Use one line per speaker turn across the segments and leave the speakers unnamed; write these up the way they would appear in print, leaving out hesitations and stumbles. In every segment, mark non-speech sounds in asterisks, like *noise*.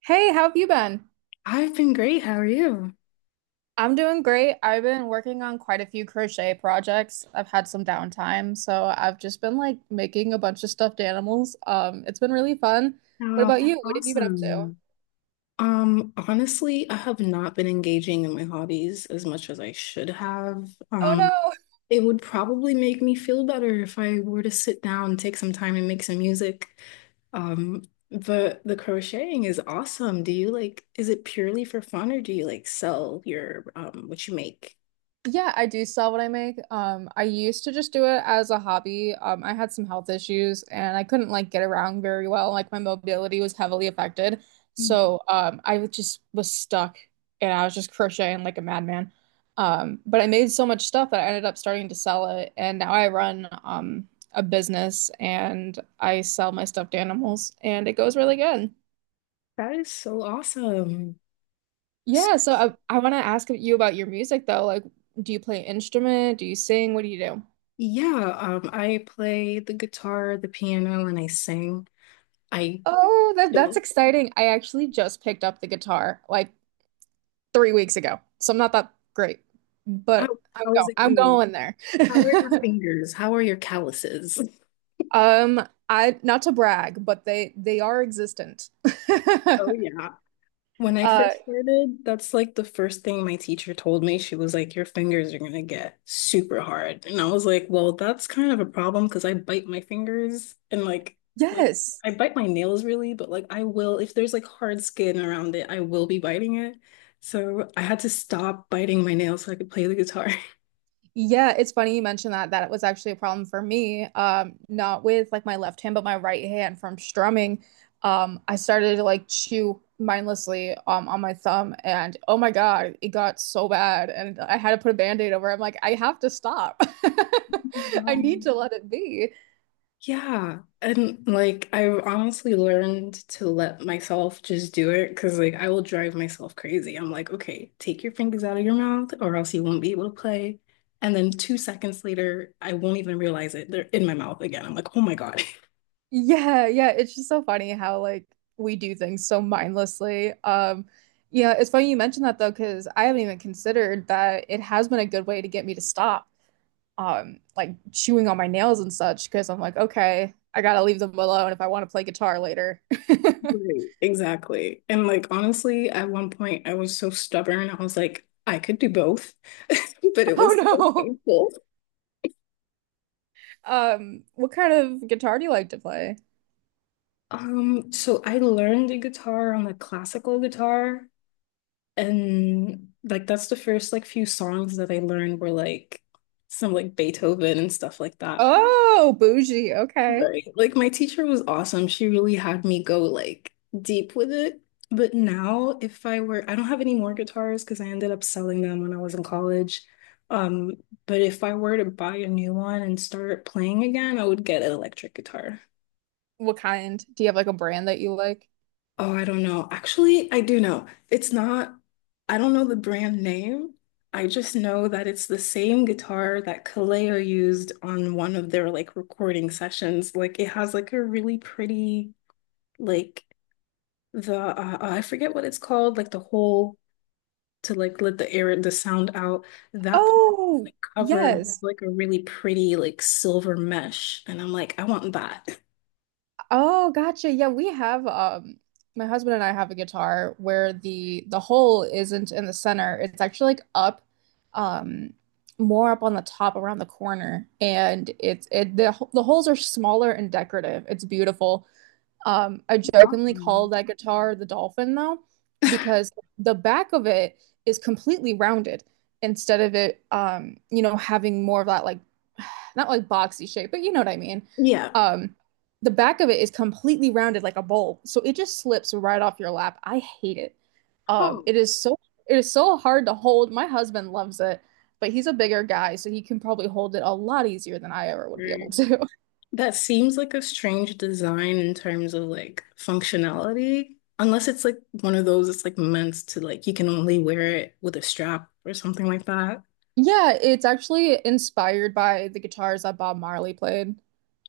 Hey, how have you been?
I've been great. How are you?
I'm doing great. I've been working on quite a few crochet projects. I've had some downtime, so I've just been like making a bunch of stuffed animals. It's been really fun. What
Oh,
about
that's
you? What have you been up to?
awesome. Honestly, I have not been engaging in my hobbies as much as I should have.
Oh no.
It would probably make me feel better if I were to sit down and take some time and make some music. Um, but the crocheting is awesome. Do you like, is it purely for fun or do you like sell your what you make?
Yeah, I do sell what I make. I used to just do it as a hobby. I had some health issues and I couldn't like get around very well. Like my mobility was heavily affected.
Mm.
So I was- just was stuck and I was just crocheting like a madman. But I made so much stuff that I ended up starting to sell it. And now I run a business and I sell my stuffed animals and it goes really good.
That is so awesome.
Yeah,
So,
so I want to ask you about your music though. Like, do you play instrument? Do you sing? What do you do?
yeah, I play the guitar, the piano, and I sing. I
Oh, that's
don't.
exciting. I actually just picked up the guitar like 3 weeks ago, so I'm not that great,
How,
but I'm
how is
going.
it
I'm
going?
going there.
How are your
*laughs*
fingers? How are your calluses? *laughs*
Um, I not to brag, but they are existent. *laughs*
Oh, yeah. When I
Uh,
first started, that's like the first thing my teacher told me. She was like, Your fingers are going to get super hard. And I was like, Well, that's kind of a problem because I bite my fingers and like
yes.
I bite my nails really, but like I will, if there's like hard skin around it, I will be biting it. So I had to stop biting my nails so I could play the guitar.
Yeah, it's funny you mentioned that. That was actually a problem for me. Not with like my left hand, but my right hand from strumming. I started to like chew mindlessly on my thumb, and oh my God, it got so bad, and I had to put a band-aid over it. I'm like, I have to stop. *laughs* I need to
*laughs*
let it be.
Yeah, and like I've honestly learned to let myself just do it because like I will drive myself crazy. I'm like, okay, take your fingers out of your mouth or else you won't be able to play. And then two seconds later, I won't even realize it. They're in my mouth again. I'm like, oh my God. *laughs*
Yeah, yeah. It's just so funny how like we do things so mindlessly. Yeah, it's funny you mentioned that though, because I haven't even considered that it has been a good way to get me to stop like chewing on my nails and such because I'm like, okay, I gotta leave them alone if I want to play guitar later. *laughs*
Right, exactly. And like honestly, at one point I was so stubborn. I was like, I could do both, *laughs* but it was so
Oh
painful.
no. What kind of guitar do you like to play?
So I learned the guitar on the classical guitar, and like that's the first like few songs that I learned were like some like Beethoven and stuff like that.
Oh, bougie. Okay.
Right. Like my teacher was awesome. She really had me go like deep with it. But now if I were, I don't have any more guitars because I ended up selling them when I was in college. Um, but if I were to buy a new one and start playing again, I would get an electric guitar.
What kind? Do you have like a brand that you like?
Oh, I don't know. Actually, I do know. It's not, I don't know the brand name. I just know that it's the same guitar that Kaleo used on one of their like recording sessions. Like it has like a really pretty like the oh, I forget what it's called, like the hole to like let the air and the sound out. That part is
Oh,
like covered with,
yes.
like a really pretty like silver mesh, and I'm like, I want that.
Oh, gotcha. Yeah, we have my husband and I have a guitar where the hole isn't in the center. It's actually like up um more up on the top around the corner and it's it the holes are smaller and decorative. It's beautiful. I jokingly call
Awesome.
that guitar the dolphin though, because the back of it is completely rounded instead of it, you know, having more of that like *sighs* not like boxy shape, but you know what I mean.
Yeah.
Um, the back of it is completely rounded like a bowl, so it just slips right off your lap. I hate it. Um,
Oh,
it is so it is so hard to hold. My husband loves it, but he's a bigger guy, so he can probably hold it a lot easier than I ever would be able
okay.
to. *laughs*
That seems like a strange design in terms of like functionality, unless it's like one of those. It's like meant to like you can only wear it with a strap or something like that.
Yeah, it's actually inspired by the guitars that Bob Marley played.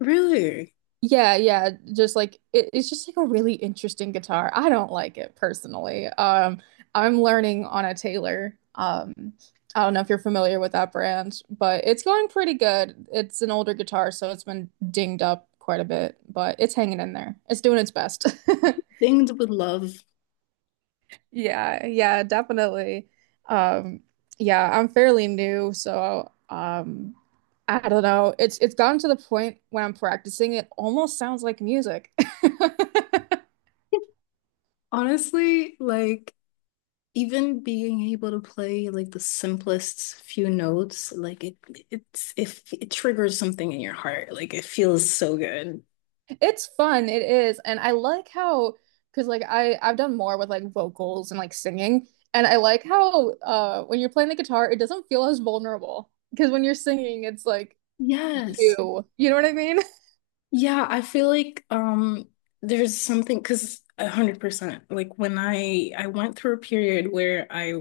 Really?
Yeah, yeah, just like it's just like a really interesting guitar. I don't like it personally. I'm learning on a Taylor. I don't know if you're familiar with that brand, but it's going pretty good. It's an older guitar, so it's been dinged up quite a bit, but it's hanging in there. It's doing its best. *laughs*
Things with love.
Yeah, yeah, definitely. Um, yeah, I'm fairly new, so I don't know. It's gotten to the point when I'm practicing, it almost sounds like music. *laughs*
Honestly, like even being able to play like the simplest few notes, like it's if it, it triggers something in your heart, like it feels so good.
It's fun, it is. And I like how, because like I've done more with like vocals and like singing, and I like how when you're playing the guitar, it doesn't feel as vulnerable. Because when you're singing, it's like
Yes.
you. You know what I mean? *laughs*
Yeah, I feel like there's something because 100% like when I went through a period where I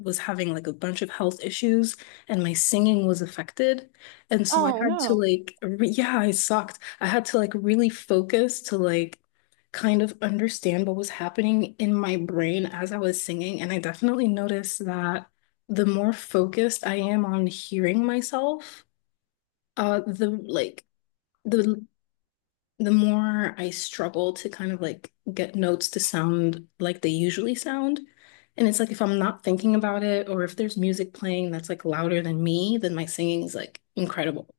was having like a bunch of health issues and my singing was affected and so I
Oh
had to
no.
like re yeah, I sucked. I had to like really focus to like kind of understand what was happening in my brain as I was singing, and I definitely noticed that the more focused I am on hearing myself, the the the more I struggle to kind of like get notes to sound like they usually sound. And it's like if I'm not thinking about it or if there's music playing that's like louder than me, then my singing is like incredible.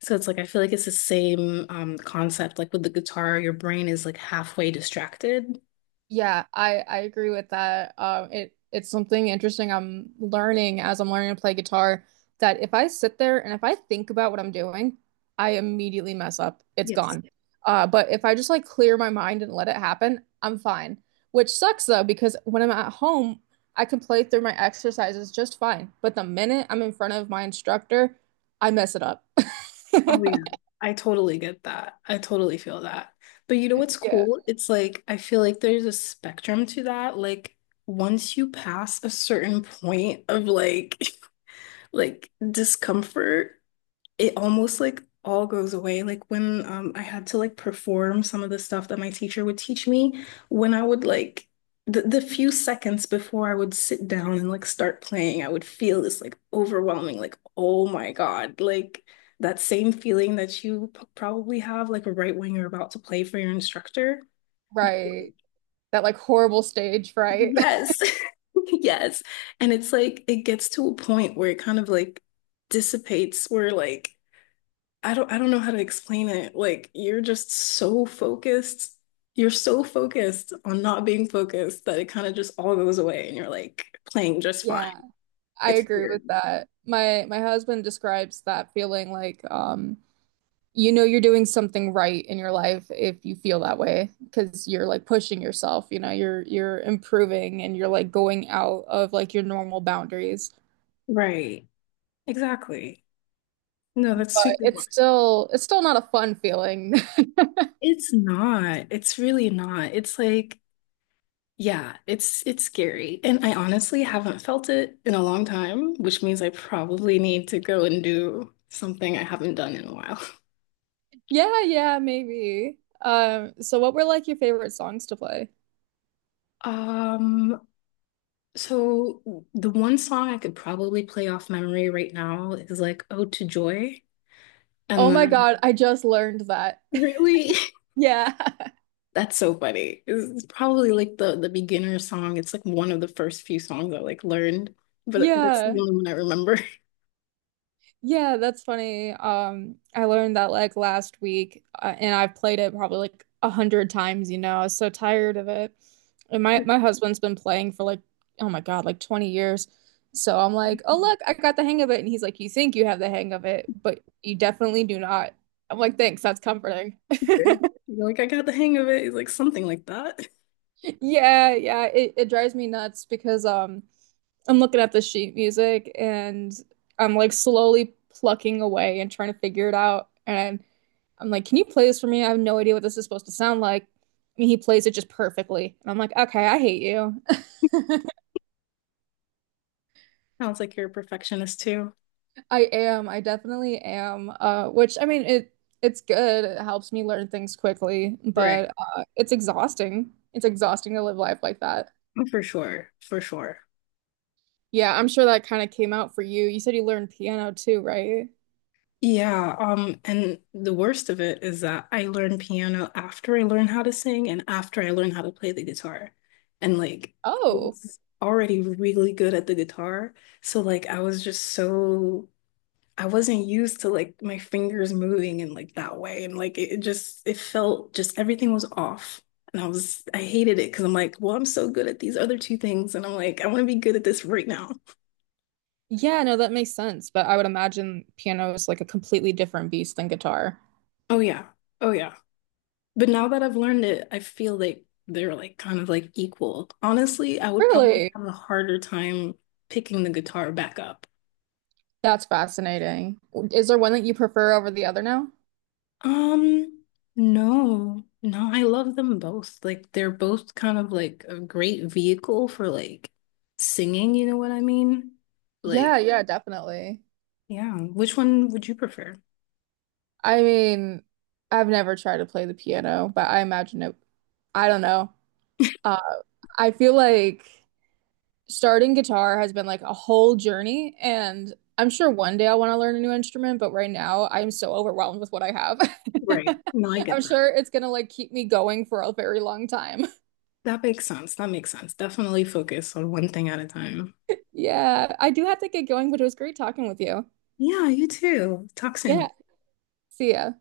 So it's like I feel like it's the same concept like with the guitar, your brain is like halfway distracted.
Yeah, I agree with that. It's something interesting I'm learning as I'm learning to play guitar that if I sit there and if I think about what I'm doing, I immediately mess up. It's
Yes.
gone. But if I just like clear my mind and let it happen, I'm fine. Which sucks though, because when I'm at home, I can play through my exercises just fine. But the minute I'm in front of my instructor, I mess it up.
Oh yeah.
*laughs*
I totally get that. I totally feel that. But you know what's
Yeah,
cool? It's like I feel like there's a spectrum to that. Like once you pass a certain point of like *laughs* like discomfort, it almost like all goes away. Like when I had to like perform some of the stuff that my teacher would teach me, when I would like the few seconds before I would sit down and like start playing, I would feel this like overwhelming, like, oh my God, like that same feeling that you probably have like right when you're about to play for your instructor. But,
right.
like,
That like horrible stage fright.
Yes. *laughs* Yes. And it's like it gets to a point where it kind of like dissipates where like I don't know how to explain it. Like you're just so focused. You're so focused on not being focused that it kind of just all goes away and you're like playing
*laughs*
just fine.
Yeah. I
It's
agree with
weird.
that. My husband describes that feeling like you know you're doing something right in your life if you feel that way because you're like pushing yourself, you know, you're improving and you're like going out of like your normal boundaries.
Right. Exactly. No, that's
But
super wild.
it's still not a fun feeling. *laughs*
It's not. It's really not. It's like, yeah, it's scary. And I honestly haven't felt it in a long time, which means I probably need to go and do something I haven't done in a while. *laughs*
Yeah, yeah, maybe. So what were like your favorite songs to play?
Um, So the one song I could probably play off memory right now is like "Ode to Joy," and
Oh my
then
God, I just learned that. *laughs*
really,
Yeah.
*laughs* that's so funny. It's probably like the beginner song. It's like one of the first few songs I like learned,
*laughs*
but that's
Yeah.
the only one I remember.
Yeah, that's funny. I learned that like last week, and I've played it probably like 100 times, you know. I was so tired of it. And my husband's been playing for like, oh my God, like 20 years. So I'm like, oh look,
*laughs*
I got the hang of it. And he's like, you think you have the hang of it, but you definitely do not. I'm like, thanks, that's comforting. *laughs*
Okay. You're like, I got the hang of it. It's like something like that.
Yeah, yeah, it drives me nuts because I'm looking at the sheet music and I'm like slowly plucking away and trying to figure it out. And I'm like, can you play this for me? I have no idea what this is supposed to sound like. And he plays it just perfectly. And I'm like, okay, I hate you. *laughs*
*laughs* Sounds like you're a perfectionist too.
I am. I definitely am. Which I mean, it's good. It helps me learn things quickly,
Right.
but it's exhausting. It's exhausting to live life like that.
For sure, for sure.
Yeah, I'm sure that kind of came out for you. You said you learned piano too, right?
Yeah, and the worst of it is that I learned piano after I learned how to sing and after I learned how to play the guitar. And like I
Oh,
was already really good at the guitar. So like I was just so I wasn't used to like my fingers moving in like that way. And like it just it felt just everything was off. And I hated it because I'm like, well, I'm so good at these other two things, and I'm like, I want to be good at this right now.
yeah, no, that makes sense. But I would imagine piano is like a completely different beast than guitar.
Oh yeah. Oh yeah. But now that I've learned it, I feel like they're like kind of like equal. Honestly, I would probably
Really?
have a harder time picking the guitar back up.
That's fascinating. Is there one that you prefer over the other now?
Um, no, no, I love them both. Like they're both kind of like a great vehicle for like singing, you know what I mean? Like,
Yeah, yeah, definitely.
yeah, which one would you prefer?
I mean, I've never tried to play the piano, but I imagine it, I don't know. Uh, I feel like starting guitar has been like a whole journey, and I'm sure one day I want to learn a new instrument, but right now I'm so overwhelmed with what I have.
Right. No, I
*laughs* I'm
get that.
sure it's gonna like keep me going for a very long time. *laughs*
That makes sense. That makes sense. Definitely focus on one thing at a time.
Yeah, I do have to get going, but it was great talking with you.
Yeah, you too. Talk
Yeah,
soon.
see ya.